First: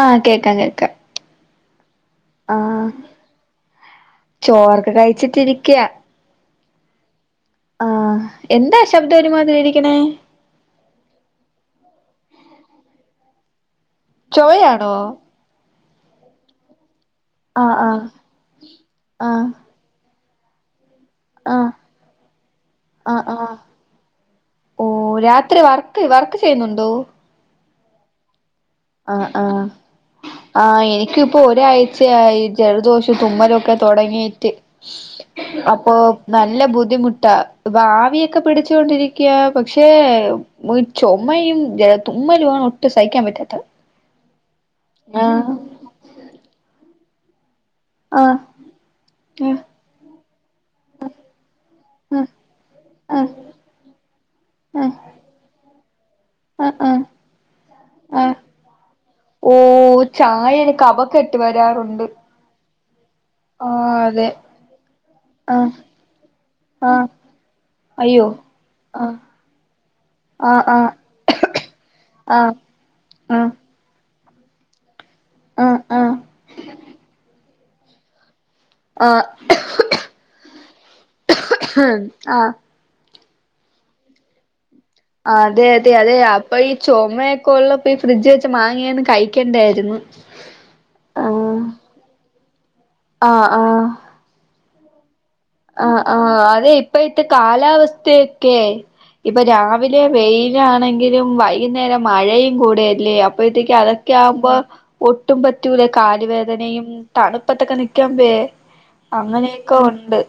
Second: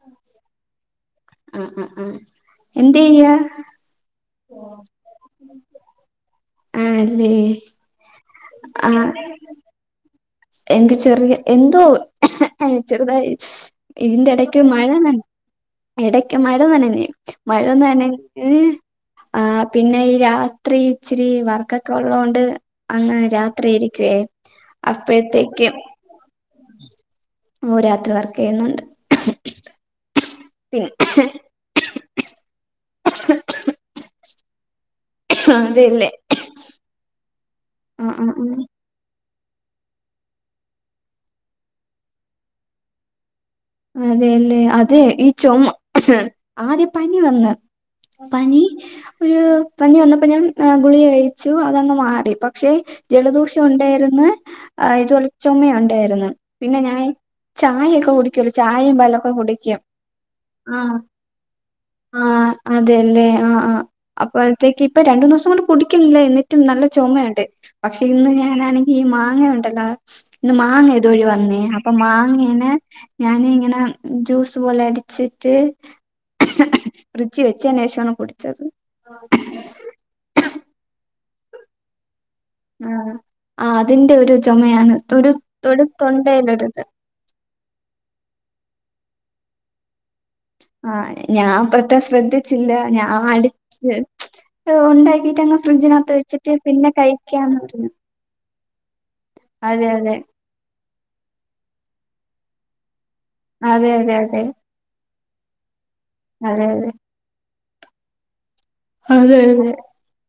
ആഹ് കേക്കാം കേക്കാം ആഹ് ആഹ് ആഹ് എന്ത് ചെയ്യാ ചോറൊക്കെ കഴിച്ചിട്ടിരിക്കയാ ആണല്ലേ ആഹ് എന്താ ശബ്ദം ഒരുമാതിരി ഇരിക്കണേ എനിക്ക് ചെറിയ എന്തോ ചെറുതായി ഇതിന്റെടയ്ക്ക് മഴ ചൊവയാണോ നന ഇടക്ക് മഴ നനഞ്ഞു ആഹ് മഴൊന്ന് ആഹ് നനഞ്ഞു ആഹ് പിന്നെ ഈ രാത്രി ഇച്ചിരി ആഹ് വർക്കൊക്കെ ഉള്ളോണ്ട് അങ്ങ് ആഹ് ആഹ് രാത്രി ഇരിക്കുവേ ഓഹ് രാത്രി അപ്പോഴത്തേക്ക് വർക്ക് വർക്ക് ചെയ്യുന്നുണ്ടോ ഓഹ് രാത്രി വർക്ക് ചെയ്യുന്നുണ്ട് ആഹ് ആഹ് ആ പിന്നെ എനിക്കിപ്പോ ഒരാഴ്ചയായി ജലദോഷം തുമ്മലൊക്കെ തൊടങ്ങിറ്റ് അപ്പൊ അതെല്ലേ നല്ല ബുദ്ധിമുട്ടാ ഇപ്പ ആഹ് ആഹ് ആവിയൊക്കെ ആഹ് പിടിച്ചോകൊണ്ടിരി ക്കെ പക്ഷേ ചുമയും ജല തുമ്മലാണ് ഒട്ടും സഹിക്കാൻ പറ്റാത്ത അതെയല്ലേ അതെ ഈ ചുമ ആദ്യ പനി വന്ന് ആഹ് പനി ഒരു ആഹ് പനി വന്നപ്പോഞ്ഞ ഗുളിക കഴിച്ചു അതങ്ങ് ആഹ് മാറി പക്ഷേ ആഹ് ജലദോഷം ഉണ്ടായിരിന്ന് ആ ഇത് ചൊമ ഉണ്ടായിരുന്നു പിന്നെ ഞാൻ ചായ ഒക്കെ കൂടി ഓഹ് ചായയിൽ ആഹ് കഫകട്ട് വരാറുണ്ട് ആഹ് അതെല്ലേ ആഹ് ആഹ് അപ്പ അത്തേക്ക് ഇപ്പൊ രണ്ടു ദിവസം കൊണ്ട് ആഹ് കുടിക്കണില്ല എന്നിട്ടും നല്ല ആഹ് ചുമയുണ്ട് പക്ഷെ അയ്യോ ഇന്ന് ഞാനാണെങ്കി ഈ ആഹ് മാങ്ങ ഉണ്ടല്ലോ ഇന്ന് ആഹ് ആഹ് മാങ്ങ ഇതോഴി വന്നേ അപ്പൊ ആഹ് മാങ്ങേന ഞാൻ ആഹ് ഇങ്ങനെ ജ്യൂസ് പോലെ അടിച്ചിട്ട് ആഹ് ഫ്രിഡ്ജിൽ വെച്ചതിന് ശേഷമാണ് കുടിച്ചത് ആഹ് ആഹ് ആഹ് ആഹ് അതിന്റെ ഒരു ചുമയാണ് ഒരു അതെ ഒരു അതെ അതെ അപ്പ ഈ തൊണ്ടയിലൊരിത് ചുമ കൊള്ളപ്പോ ഫ്രിഡ്ജ് വെച്ച് മാങ്ങിയന്ന് കഴിക്കണ്ടായിരുന്നു ആഹ് ഞാൻ പത് ശ്രദ്ധിച്ചില്ല ഞാൻ ആഹ് ആഹ് അടിച്ച് ഉണ്ടാക്കിട്ട് അങ്ങ് ആഹ് ഫ്രിഡ്ജിനകത്ത് ആഹ് വെച്ചിട്ട് അതെ പിന്നെ ഇപ്പയെത്തെ കഴിക്കാന്ന് പറഞ്ഞു കാലാവസ്ഥയ ക്കേ ഇപ്പൊ അതെ രാവിലെ അതെ വെയിലാണെങ്കിലും വൈകുന്നേരം മഴയും കൂടെല്ലേ അപ്പഴത്തേക്കും അതെ അതെ അതൊക്കെ അതെ ആകുമ്പോ ഒട്ടും പറ്റൂല കാല് അതെ അതെ വേദനയും തണുപ്പത്തൊക്കെ നിക്കാമ്പെ അങ്ങനെയൊക്കെ ഉണ്ട്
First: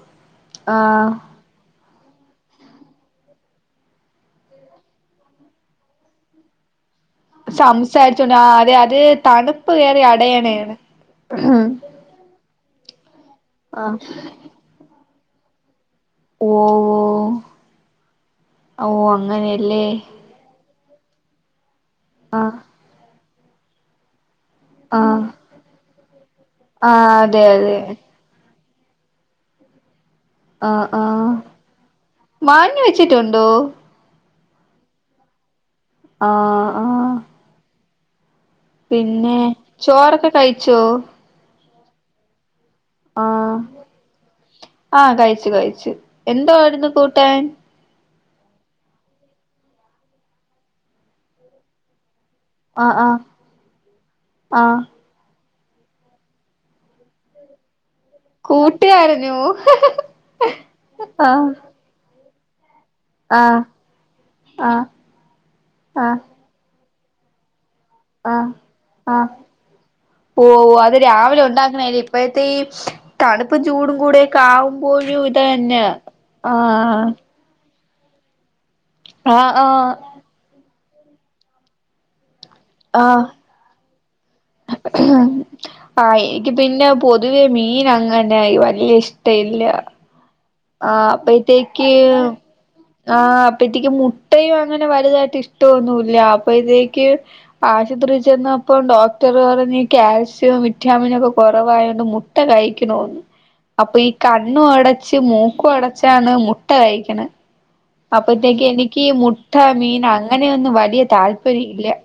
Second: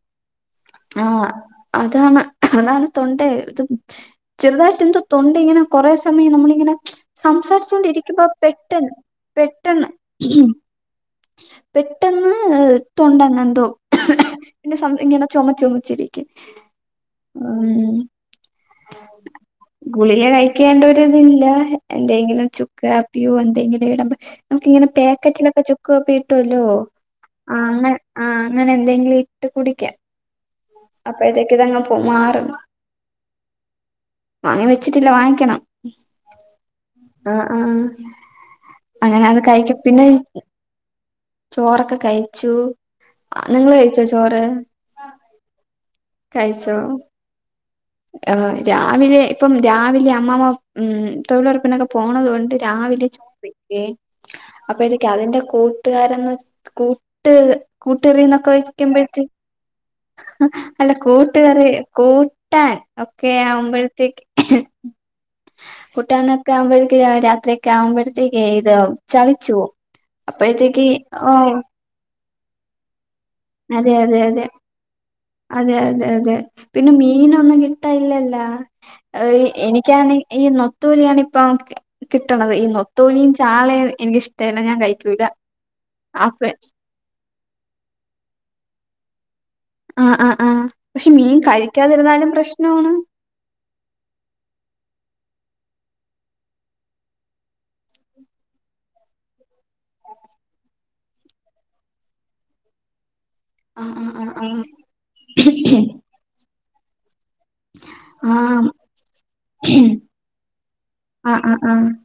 ആഹ് അതാണ് അതാണ് തൊണ്ടേ ഇതും ചെറുതായിട്ട് എന്തുവാ തൊണ്ട ഇങ്ങനെ കുറെ സമയം നമ്മളിങ്ങനെ സംസാരിച്ചോണ്ടിരിക്കുമ്പോ സംസാരിച്ചോണ്ട് ആഹ് അതെ പെട്ടെന്ന് അത് തണുപ്പ് പെട്ടെന്ന് കേറി അടയണേണ് പെട്ടെന്ന് തൊണ്ടങ്ങന്തോ ആഹ് പിന്നെ ഇങ്ങനെ ചുമ ചുമച്ചിരി ഓഹ് ഓ അങ്ങനെയല്ലേ കേണ്ടരിതില്ല എന്തെങ്കിലും ആഹ് ചുക്കാപ്പിയൊ എന്തെങ്കിലും ഇടമ്പ നമുക്കിങ്ങനെ ആഹ് പാക്കറ്റിലൊക്കെ ചുക്കാപ്പി കിട്ടുല്ലോ ആഹ് അതെ ആ അതെ അങ്ങനെ ആഹ് അങ്ങന എന്തെങ്കിലും ഇട്ട് കുടിക്കാ ആഹ് ആഹ് അപ്പഴത്തേക്ക് ഇതങ്ങു പോ മാറും മാങ്ങ വെച്ചിട്ടുണ്ടോ വാങ്ങി വെച്ചിട്ടില്ല വാങ്ങിക്കണം ആഹ് ആഹ് അങ്ങനെ പിന്നെ അത് കഴിക്ക പിന്നെ ചോറൊക്കെ കഴിച്ചോ ചോറൊക്കെ കഴിച്ചു ആഹ് നിങ്ങള് കഴിച്ചോ ചോറ് ആഹ് കഴിച്ച് കഴിച്ച് കഴിച്ചോ ആഹ് രാവിലെ ഇപ്പം രാവിലെ അമ്മാമ്മ ഉം തൊഴിലുറപ്പിനൊക്കെ പോണത് കൊണ്ട് ആഹ് രാവിലെ ആഹ് ചോർ വെക്കെ ആഹ് അപ്പത് അതിന്റെ കൂട്ടുകാരന്ന് കൂട്ട് കൂട്ടുകറിന്നൊക്കെ വക്കുമ്പോഴത്തെ കൂട്ടുകാരനോ അല്ല ആഹ് കൂട്ടുകറി കൂ ട്ടാൻ ഒക്കെ ആഹ് ആവുമ്പഴത്തേക്ക് ആഹ് ആഹ് കുട്ടാന ക്കെ ആവുമ്പഴേക്ക രാത്രിക്ക ആകുമ്പഴേ ആഹ് തികേയ്ത ആഹ് ചളിച്ചു അപ്പഴത്തേക്ക് ആഹ് അപ്പഴതേ തണുപ്പും അതെ ചൂടും അതെ കൂടെക്കെ അതെ ആകുമ്പോഴും ഇത് അതെ തന്നെ ആഹ് ത്ത ഇല്ലല്ല ആഹ് ആഹ് എനിക്കാണ് ഈ നൊത്തൂലിയാണ് ഇപ്പം കി കിട്ടണത് ഈ ആഹ് നൊത്തോലിയും ചാളയും എനിക്ക് ഇഷ്ടമല്ല ഞാൻ കഴി ആഹ് എനിക്ക് പിന്നെ പൊതുവെ മീന് അങ്ങനെയി വല്യ ഇഷ്ടമല്ല ആഹ് ആഹ് ആഹ് പക്ഷെ മീൻ കഴിക്കാതിരുന്നാലും പ്രശ്നമാണ് അപ്പത്തേക്ക് മുട്ടയും അങ്ങനെ വലുതായിട്ട് ഇഷ്ടമൊന്നുമില്ല്യ അപ്പയ്തേക്ക് ആശുപത്രിയിൽ ചെന്നപ്പം ഡോക്ടർ പറഞ്ഞ് കാൽസ്യം വിറ്റാമിന ഒക്കെ കുറവായത് കൊണ്ട് മു ട്ട കഴിക്കണോന്ന് ആ അപ്പൊ ആ ഈ ആ ആ കണ്ണും അടച്ച് മൂക്കും അടച്ചാണ് മുട്ട കഴിക്കണെ ആ അപ്പത്തേക്ക് എനിക്കി മുട്ട മീൻ അങ്ങനെയൊന്ന് വലിയ ആഹ് ആഹ് താല്പര്യം ആഹ് ഇല്ല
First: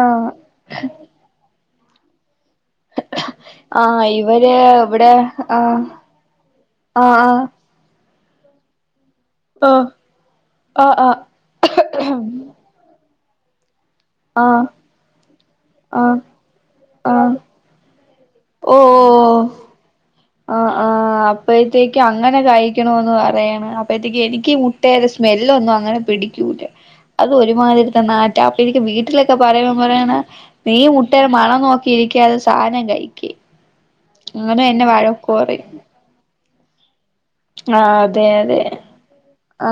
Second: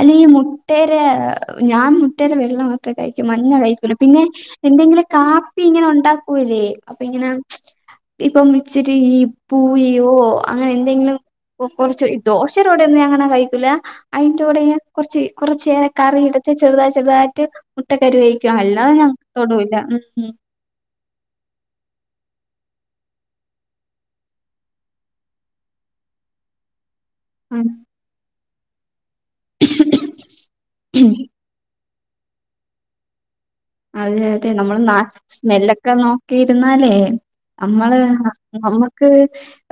അല്ല ഈ മുട്ടേരെ ഞാൻ മുട്ടേരെ വെള്ളമാത് ത്ര കഴിക്കു മഞ്ഞ ആ കഴിക്കൂല പിന്നെ ഇവര് എന്തെങ്കിലും ഇവിടെ ആ കാപ്പി ഇങ്ങനെ ഒണ്ടാക്കൂലേ അപ്പൊ ആ ഇങ്ങന ഇപ്പൊ ഇച്ചിരി ഈ ആ ആ പൂയിയോ അങ്ങനെ ആ എന്തെങ്കിലും കൊറച്ച് ദോശേടൂടെന്നു ഞാനങ്ങനെ കഴിക്കൂല ആ അയിന്റൂടെയ ആ കൊറച്ച് കൊറച്ചേറെ ആ കറിയെട്ത്ത് ചെറുതായി ആ ചെറുതായിട്ട് മുട്ടകരു കഴിക്കു അല്ലാതെ ഞാൻ തൊടൂല്ല ഉം ആഹ് ആഹ് ആഹ് അപ്പഴത്തേക്ക് അങ്ങനെ കഴിക്കണോന്ന് പറയണ് അപ്പഴത്തേക്ക് എനിക്കീ മുട്ടേടെ സ്മെലൊന്നും അങ്ങനെ പിടി ക്കൂല അതൊരുമാതിരിത്തെ നാറ്റ അപ്പൊ എനിക്ക് വീട്ടിലൊക്കെ പറയമ്പ പറയാണ് നി ഉം മുട്ടേടെ മണം നോക്കി ഇരിക്കാതെ സാനം കഴിക്ക് അതെ അതെ അങ്ങനെ നമ്മൾ എന്നെ ന വഴക്ക് പറയും സ്മെല്ലക്ക നോ ഇരുന്നാലേ ആ നമ്മള് അതെ അതെ നമ്മക്ക് ആ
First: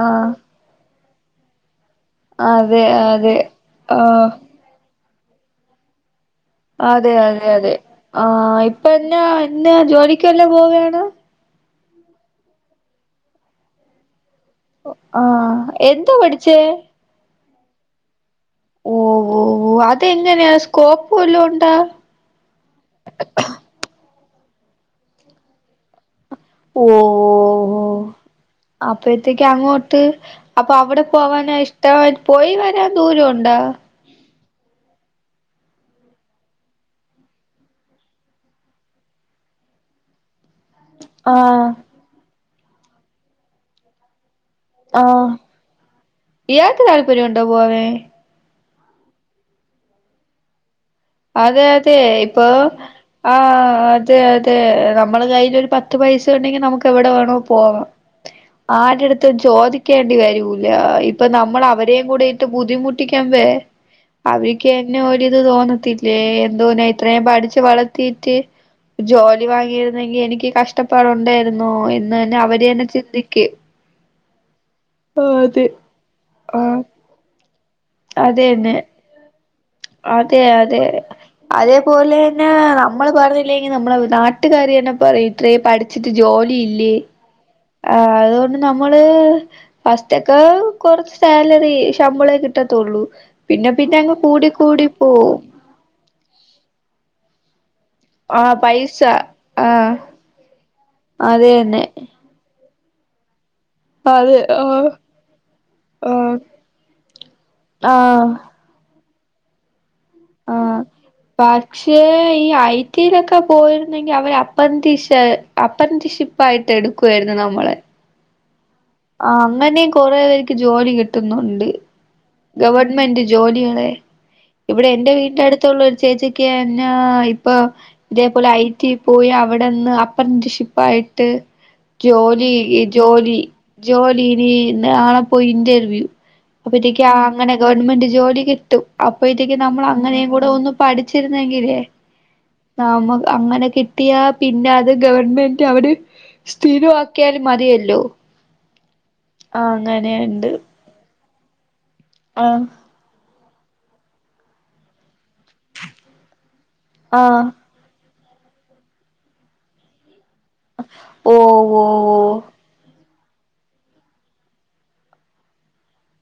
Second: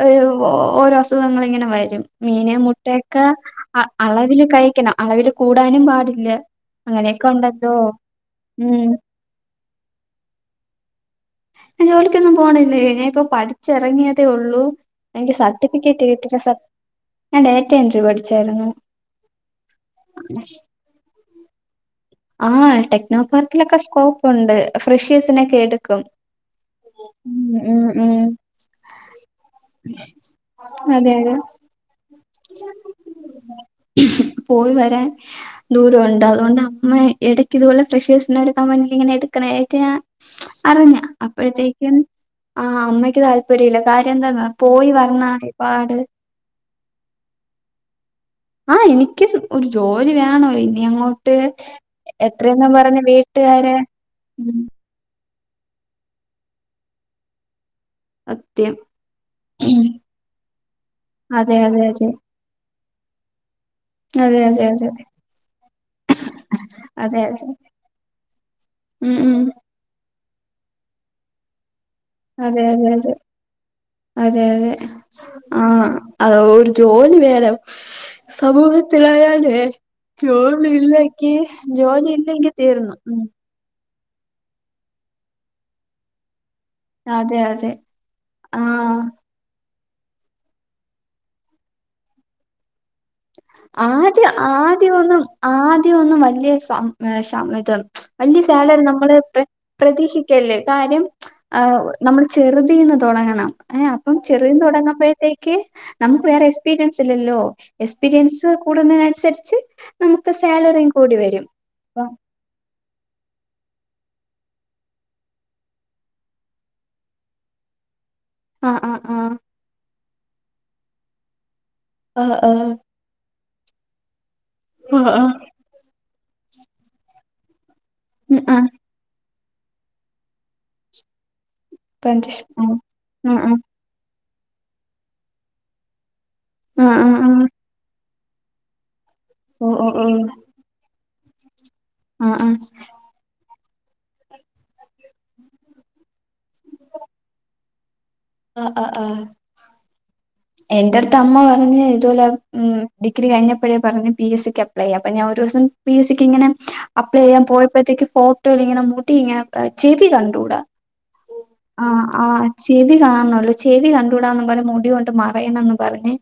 ഓരൊ അസ് നമ്മളിങ്ങനെ വരും മീനു അതെ മുട്ടയൊക്ക അതെ അ ആ അളവില് കഴിക്കണം അളവില് കൂടാനും പാടില്ല അതെ അങ്ങനെയൊക്കെ അതെ ഉണ്ടല്ലോ അതെ ആഹ് ഉം ഇപ്പെന്ന എന്നാ ജോലിക്കുവെല്ലോ പോവാണ ജോലിക്കൊന്നും പോണില്ലേ ഞാനിപ്പ പഠിച്ചെറങ്ങിയതെ ഒള്ളൂ ആ എനിക്ക് സർട്ടിഫിക്കറ്റ് എന്താ കിട്ടീല്ല സ പഠിച്ചേ ഞാൻ ഡേറ്റ എൻട്രി പഠിച്ചാരുന്നു ഓഹ് ഓഹ് ഓഹ് അതെങ്ങെനെയാ സ്കോപ്പ് വല്ലോം ഒണ്ടാ ആഹ് ടെക്നൊ പാർക്കിലൊക്കെ സ്കോപ്പൊണ്ട് ഫ്രഷ്യേഴ്സിനെക്കെ എടുക്കും ഓഹ് ഉം ഓഹ് ഹോ ഉം ഉം അപ്പഴത്തേക്ക് അങ്ങോട്ട് അപ്പൊ അവിടെ അതെ അതെ പോവാന ഇഷ്ടം പോയി വരാൻ ദൂരൊണ്ടാ പോയി വരാൻ ദൂരവൊണ്ട് അതോണ്ട മ എടക്ക് ഇതുപോലെ ഫ്രഷേസിനെ കമ്പനീലിങ്ങനെ എടുക്കണായിട്ട് ഞാൻ അറിഞ്ഞ ആഹ് അപ്പഴത്തേക്കും ആഹ് അമ്മയ്ക്ക് താല്പര്യില്ല കാര്യം എന്താന്നാ പോയി ആഹ് വരണപാട് ഇയാക്ക് താല്പര്യൊണ്ടോ പോവെൻ ആഹ് എനിക്ക് ഒരു ജോലി വേണോ ഇനി അങ്ങോ അതെ അതെ ഇപ്പൊ ആഹ് വീട്ടുകാരെ അതെ അതെ ഉം നമ്മള് കയ്യ്ലൊര് പത്ത് ത്ത് പൈസ ഒണ്ടെങ്കി നമുക്ക് എവിടെ വേണോ പോവാം സത്യം. ആരടുത്തും ഉം. ചോദിക്കേണ്ടി വരൂല ഇപ്പൊ അതെ നമ്മൾ അതെ അവരേം അതെ. കൂടി ഇട്ട് ബുദ്ധിമുട്ടിക്കമ്പെ അതെ അതെ അതെ. അവിക്കന്നെ ഒരിത് തോന്നത്തി എന്തോന്ന് അതെ ഇത്രേം അതെ. പഠിച്ച് വളത്തീട്ട് ഉം ഉം. ജോലിവാങ്ങി രുന്നെങ്കി എനിക്ക് കഷ്ടപ്പാടുണ്ടേരുന്നോ എന്ന്തന്നെ അതെ അവരന്നെ അതെ ചിന്തിക്ക് അതെ അതെ ആഹ് അതെ ആ ഒരു ജോലി വേണം അതെന്നെ സമൂഹത്തിലായാലുവെ അതെ അതെ ജോലി അതേപോലെന്നെ ഇല്ലെങ്കി തീർന്നു. നമ്മള് ഉം. പറ ഞ്ഞില്ലങ്കി നമ്മളെ നാട്ടുകാരന്നെ പറയും ഇത്രേം പഠി ച്ചിട്ട് ജോലിയില്ലേ അതെ അതെ. ആഹ് അതുകൊണ്ട് ആ. നമ്മള് ഫസ്റ്റൊക്ക് കൊറച്ച് സാലറി ശമ്പളേ കിട്ടത്തുള്ളൂ പിന്നെ പിന്നെ അങ്ങ് കൂടി ടിപ്പോവും ആദ്യ ഒന്നും വലിയ സം ഏഹ് ശം ഇത് വല്യ ആ സാലറി പൈസ നമ്മള് പ്ര ആ പ്രതീക്ഷിക്കല്ല് കാര്യം അത് തന്നെ നമ്മള് ചെറ്തീന്ന് തൊടങ്ങണം ഏഹ് അപ്പം അത് ചെറുതീന്ന് ആഹ് തൊടങ്ങമ്പഴത്തേക്ക് നമുക്ക് ആഹ് വേറെ എക്സ്പീരിയൻസ് ഇല്ലല്ലോ എസ് ആഹ് കൂടണതന്സരിച്ച് നമക്ക് ആഹ് സാലറിം കൂടി വരും പക്ഷേ അപ്പം ഈ ഐ ടിലൊക്കെ പോയിരുന്നെങ്കി അവര് അപ്പ്രറ്റീഷ് അപ്പ്രറ്റിഷി സുകായിട്ട് എടുക്കുവായിരുന്നു നമ്മളെ ആഹ് ആഹ് ആഹ് അങ്ങനെ കൊറേ പേർക്ക് ജോലി കിട്ടുന്നുണ്ട് അഹ് അഹ് ഗവണ്മെന്റ് ജോലിയണെ ഇവിടെ ആഹ് എന്റെ ആഹ് വീട്ട്ന്റെടുത്ത് ള്ള ഒരു ചേച്ചിക്ക്‌ ന്നാ ഇപ്പൊ ഉം ഇതേപോലെ ആഹ് ആഹ് ആഹ് ആഹ് ഐ ടി പോയി അവിടെന്ന് അപ്രന്റിഷിപ്പായിട്ട് ജോലി ഈ ജോലി ആഹ് ആഹ് ജോലിനി നാളെപ്പൊ ഇന്റർവ്യൂ അപ്പത്തേക്ക് ആഹ് ആഹ് ആഹ് ആഹ് അങ്ങനെ ഗവൺമെന്റ് ജോലി കിട്ടും അപ്പ ഇതേക്ക് നമ്മൾ ആഹ് അങ്ങനെകൂടെ ഒന്ന് പഠിച്ചിരുന്നെങ്കിലേ നമ്മക്ക് അങ്ങനെ കി കിട്ടിയ പിന്നെ അത് ഗവൺമെന്റ് അവിടെ സ്ഥിരമാക്കിയാലും മതിയല്ലോ ആഹ് ആഹ് ആഹ് ആ അങ്ങനെയെണ്ട് എന്റെ അടുത്ത് അമ്മ പറഞ്ഞ ഇതുപോലെ ഉം ഡിഗ്രി കഴിഞ്ഞപ്പോഴേ പറഞ് പി എസ് സിക്ക് അപ്ലൈളേയാൻ ഞാൻ ഒരു ദിവസം പി എസ് സിക്ക് ഇങ്ങനെ അപ്ലൈ ആ ചെയ്യാൻ പോയാ ഇപ്പോഴത്തേക്ക് ഫോട്ടോല് ഇങ്ങനെ മുട്ടി ഇങ്ങനെ ചെവി കണ്ടൂടാ ഓ ഓ ആ ഓ ആഹ് ചെവി കാണല്ലോ ചെവി കണ്ടുകൂടാന്ന് പറഞ് മുടി കൊണ്ട് മറയണന്ന് പറഞ്ഞ്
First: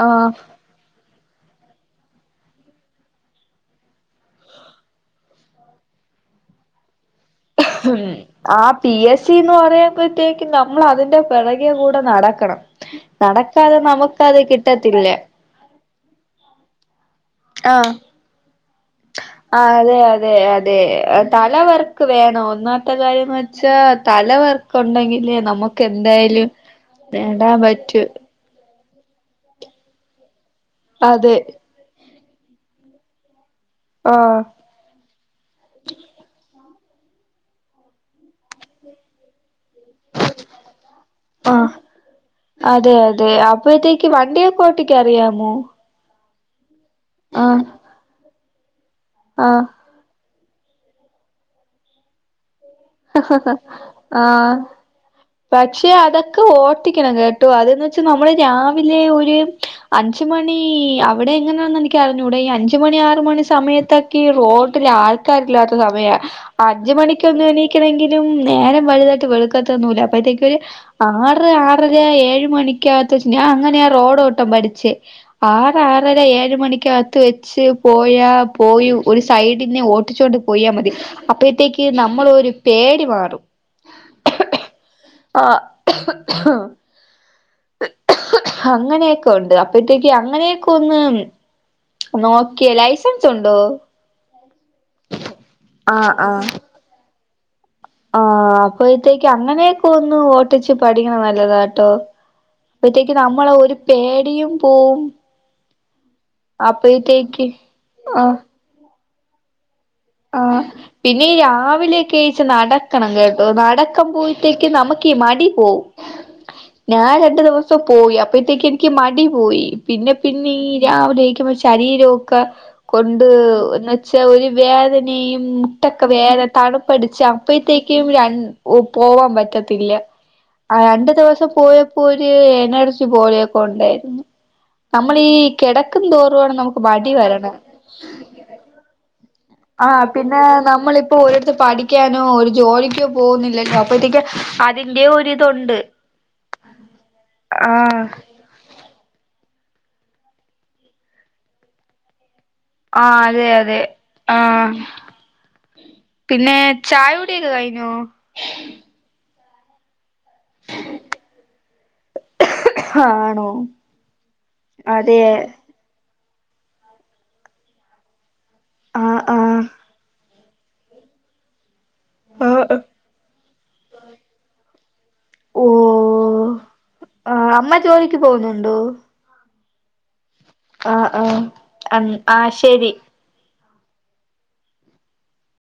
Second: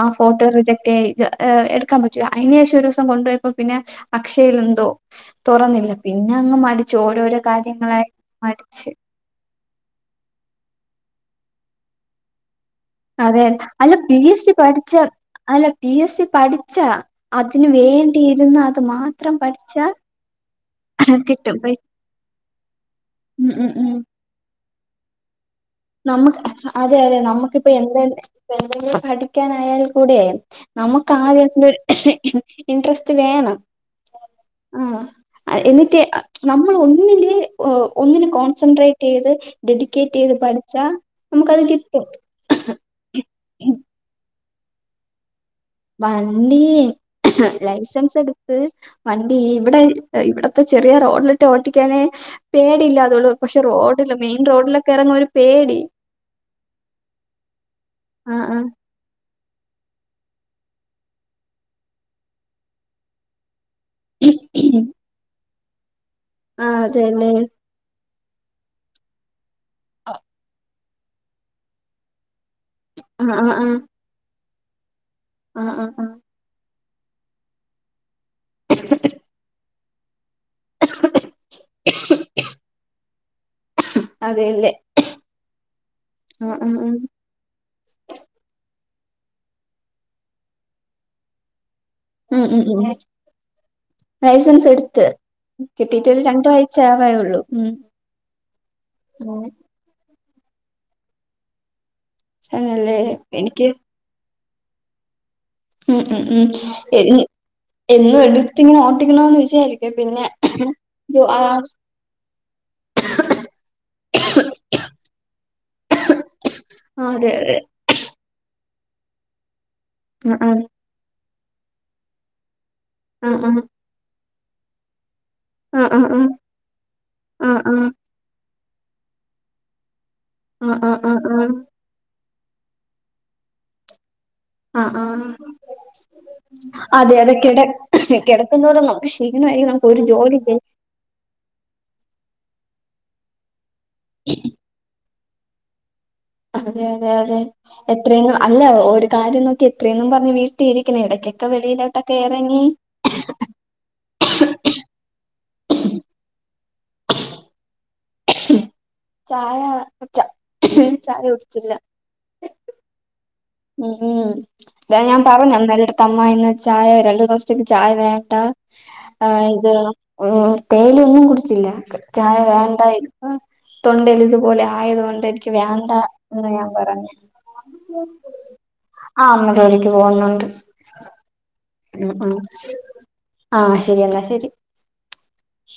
ആ ഫോട്ടോ റിജക്ക്‌റ്റായി എടുക്കാൻ പറ്റൂലാ അയിനഷം ഒരു ദിവസം കൊണ്ടു പോയപ്പോ പിന്നെ അക്ഷയിൽ എന്തോ തൊറന്നില്ല പിന്നെ അങ്ങ് മടിച്ച് ഓരോരോ കാര്യങ്ങളായി ആഹ് മടിച്ച് പി എസ് ച്ചിന്ന് പറയുമ്പോഴത്തേക്കും നമ്മൾ അതിന്റെ പെറകെകൂടെ നടക്കണം അതെ നടക്കാതെ അല്ല പി നമുക്കാത് എസ് സി പഠിച്ച കിട്ടത്തില്ല അല്ല പി എസ് സി പഠിച്ചാ അതിന് ആ വേണ്ടിയിരുന്ന് അത് മാത്രം ആ പഠിച്ചാ അതെ അതെ അതെ കിട്ടും തലവർക്ക് വേണം ഒന്നാത്തെ കാര്യന്ന് ഉം ഉം വെച്ചാ ഉം. തലവർക്ക് ഉണ്ടെങ്കിലേ നമുക്ക് നമ്മുക്ക് എന്തായാലും അതെ അതെ നേടാൻ നമുക്കിപ്പ പറ്റൂ എന്തന്നെ എന്തെങ്കിലും പഠിക്കാനായാൽ കൂടെ നമുക്ക് അതെ ആരാ ഇൻട്രസ്റ്റ് വേണം ആഹ് ആ എന്നിട്ട് നമ്മൾ ഒന്നില് ഒന്നന് കോൺസെൻട്രേ റ്റ്യ്ത് ഡെഡിക്കേറ്റ് ചെയ്ത് പഠിച്ചാ ആ നമുക്കത് കിട്ടും അതെ അതെ അപ്പഴത്തേക്ക് വണ്ടിയൊഒക്കെ ഓട്ടിക്കാറിയാമോ വണ്ടി ലൈസൻസ് എടുത്ത് വണ്ടി ആ ഇവിടെ ഇവിടുത്തെ ചെറിയ റോഡിലിട്ട് ഓട്ടിക്കാന് ആഹ് റോഡിലൊക്കെ ഇറങ്ങുമ്പോ ഒരു പേടി പക്ഷേ അതൊക്കെ ഓട്ടിക്കണം കെ ട്ടോ അതന്ന് വെച്ചാ നമ്മള് ആ ആ രാവിലെ ഒര് അഞ്ച് മണി അവിടെ എങ്ങനാണെന്ന് എനക്ക് അറിഞ്ഞൂട ഈ അഞ്ച് മണി ആറ് മണി സമയത് ത്തെക്ക്‌ റോട്ടിൽ ആൾക്കാർ ഇല്ലാത്ത സമയ ആ അഞ്ച് മണിക്ക് അതെല്ലേ എണീ ണെങ്കിലും നേരം വലുതായിട്ട് വെളക്കത്തൊന്നുല്ല അപ്പഴത്തേക്ക ഒര് ആറ് ആറര ഏഴ് മണിക്ക ആ ആകത്ത്ച്ച ഞാൻ ആ ആ അങ്ങനെ റോഡോട്ടം പഠിചെ ആ ആറ് ആ ആ ആറര ഏഴ് മണിക്കകത്ത് വെച്ച് പോയാ പോയി ഒരു സൈഡ് പിന്നെ ഓട്ടിച്ചോണ്ട് പോയാൽ മതി അപ്പോഴത്തേക്ക് നമ്മളരു പേടി മാറും അതെല്ലേ ആഹ് ആ ആ ആ അങ്ങനെയൊക്കെ ഉണ്ട് അപ്പഴത്തേക്ക് അങ്ങനെയൊക്കെ ഒന്ന് ഉം ഉം നോക്കിയേ ഉം ലൈസൻസ് ഉണ്ടോ ലൈസൻസ് എടുത്ത് കിട്ടീട്ട് ആഹ് ഒരു ആഹ് രണ്ടാഴ്ച ആവയുള്ളൂ ഉം ആഹ് അപ്പഴത്തേക്ക് അങ്ങനെയൊക്കെ ഒന്ന് ഓട്ടിച്ച് പഠിക്കണ നല്ലതാട്ടോ അങ്ങനെല്ലേ അപ്പഴത്തേക്ക് നമ്മളെ എനിക്ക് ഒരു പേടിയും പോവും ഉം ഉം ഉം അപ്പഴത്തേക്ക് എന്നും ആഹ് എടുത്തിങ്ങനെ ഓട്ടിക്കണമന്ന് വിചാരിക്കും പിന്നെ ആഹ് ജോ പിന്നെ ആ രാവിലെയൊക്കെണീച്ച് നടക്കണം കേട്ടോ നടക്കം പോയിത്തേക്ക് നമ്മക്ക് ഈ മടി പോവും ആ, ഞാൻ അതെ രണ്ട് അതെ ദിവസം പോയി അപ്പഴെത്തേക്ക് എനിക്ക് മടി പോയി പിന്നെ ആ ആ പിന്നെ ഈ രാവിലെ എണീക്കുമ്പം ശരീരോക്ക കൊണ്ട് ആ എന്ന് വെച്ചാ ഒരു വ്യെദ നേം ആ ആ മുട്ടൊക്കെ ആ വേഗം തണുപഠിച്ച് ആ ആ ആ അപ്പെയെത്തേക്കും ര ഒ പോവാൻ പറ്റത്തില്ല ആ ആഹ് രണ്ടു ആ ദിവസം പോയ പ്പോ ഒര് എനർജി പോലെയൊക്കണ്ടായിരുന്നു ആ ആ ആ നമ്മളി ഈ കെടക്ക്‌ൻതോറു ആണ് നമുക്ക് മടി വരണെ കെടക്കും തോറും നമുക്ക് ക്ഷീണായിരിക്കും നമുക്ക് ഒരു ജോലി ചെ ഇപ്പോ ഒരിട്ത്ത് പഠിക്കാനോ ഒരു ജോലിക്കോ പോകുന്നില്ലല്ലോ അപ്പോത്തെക്ക് അതിന്റെ ഒരിതുണ്ട് അതെ അതെ അതെ ആ എത്രയിനാ അല്ല ഒരു കാര്യം നോക്കി എത്രയാന്നും പറഞ്ഞ് വീട്ടിൽ ഇരിക്ക്‌ന്നെ എടക്കെക്ക വെളിയിലോട്ടൊക്കെ എറങ്ങി ആഹ് അതെ അതെ ആഹ് പിന്നെ ചായ കുടിയോക്കെ കഴിഞ്ഞോ ചായ ച്ച ചായ കുട്ച്ചില്ല ആണോ ഉം ഉം തെ അതെ ഞാൻ പറഞ്ഞ് അമ്മേട്ത്ത് അമ്മ ഇന്ന് ചായ രണ്ടു ദിവസത്തേക്ക് ചായ വേണ്ടാ ആഹ് ഇത് ഉം തേയിലെ ഒന്നും കുടിച്ചില്ല ചായ ആഹ് വേണ്ടായിനും ഉം തൊണ്ടൽ ഇതുപോലെ ആയത് കൊണ്ട് എനിക്ക് ഓ വ്യെണ്ടാ എന്ന് ഞാൻ പറഞ്ഞ് ആഹ് അമ്മ ജോലിക്ക് പോകുന്ന്ണ്ടോ ആഹ് അമ്മ ജോലിക്ക് പോകുന്നുണ്ട് ആഹ് ആഹ് ഉം ഉം ആഹ് ശരി ആഹ് ശരിയല്ലേ എന്നാ ശരി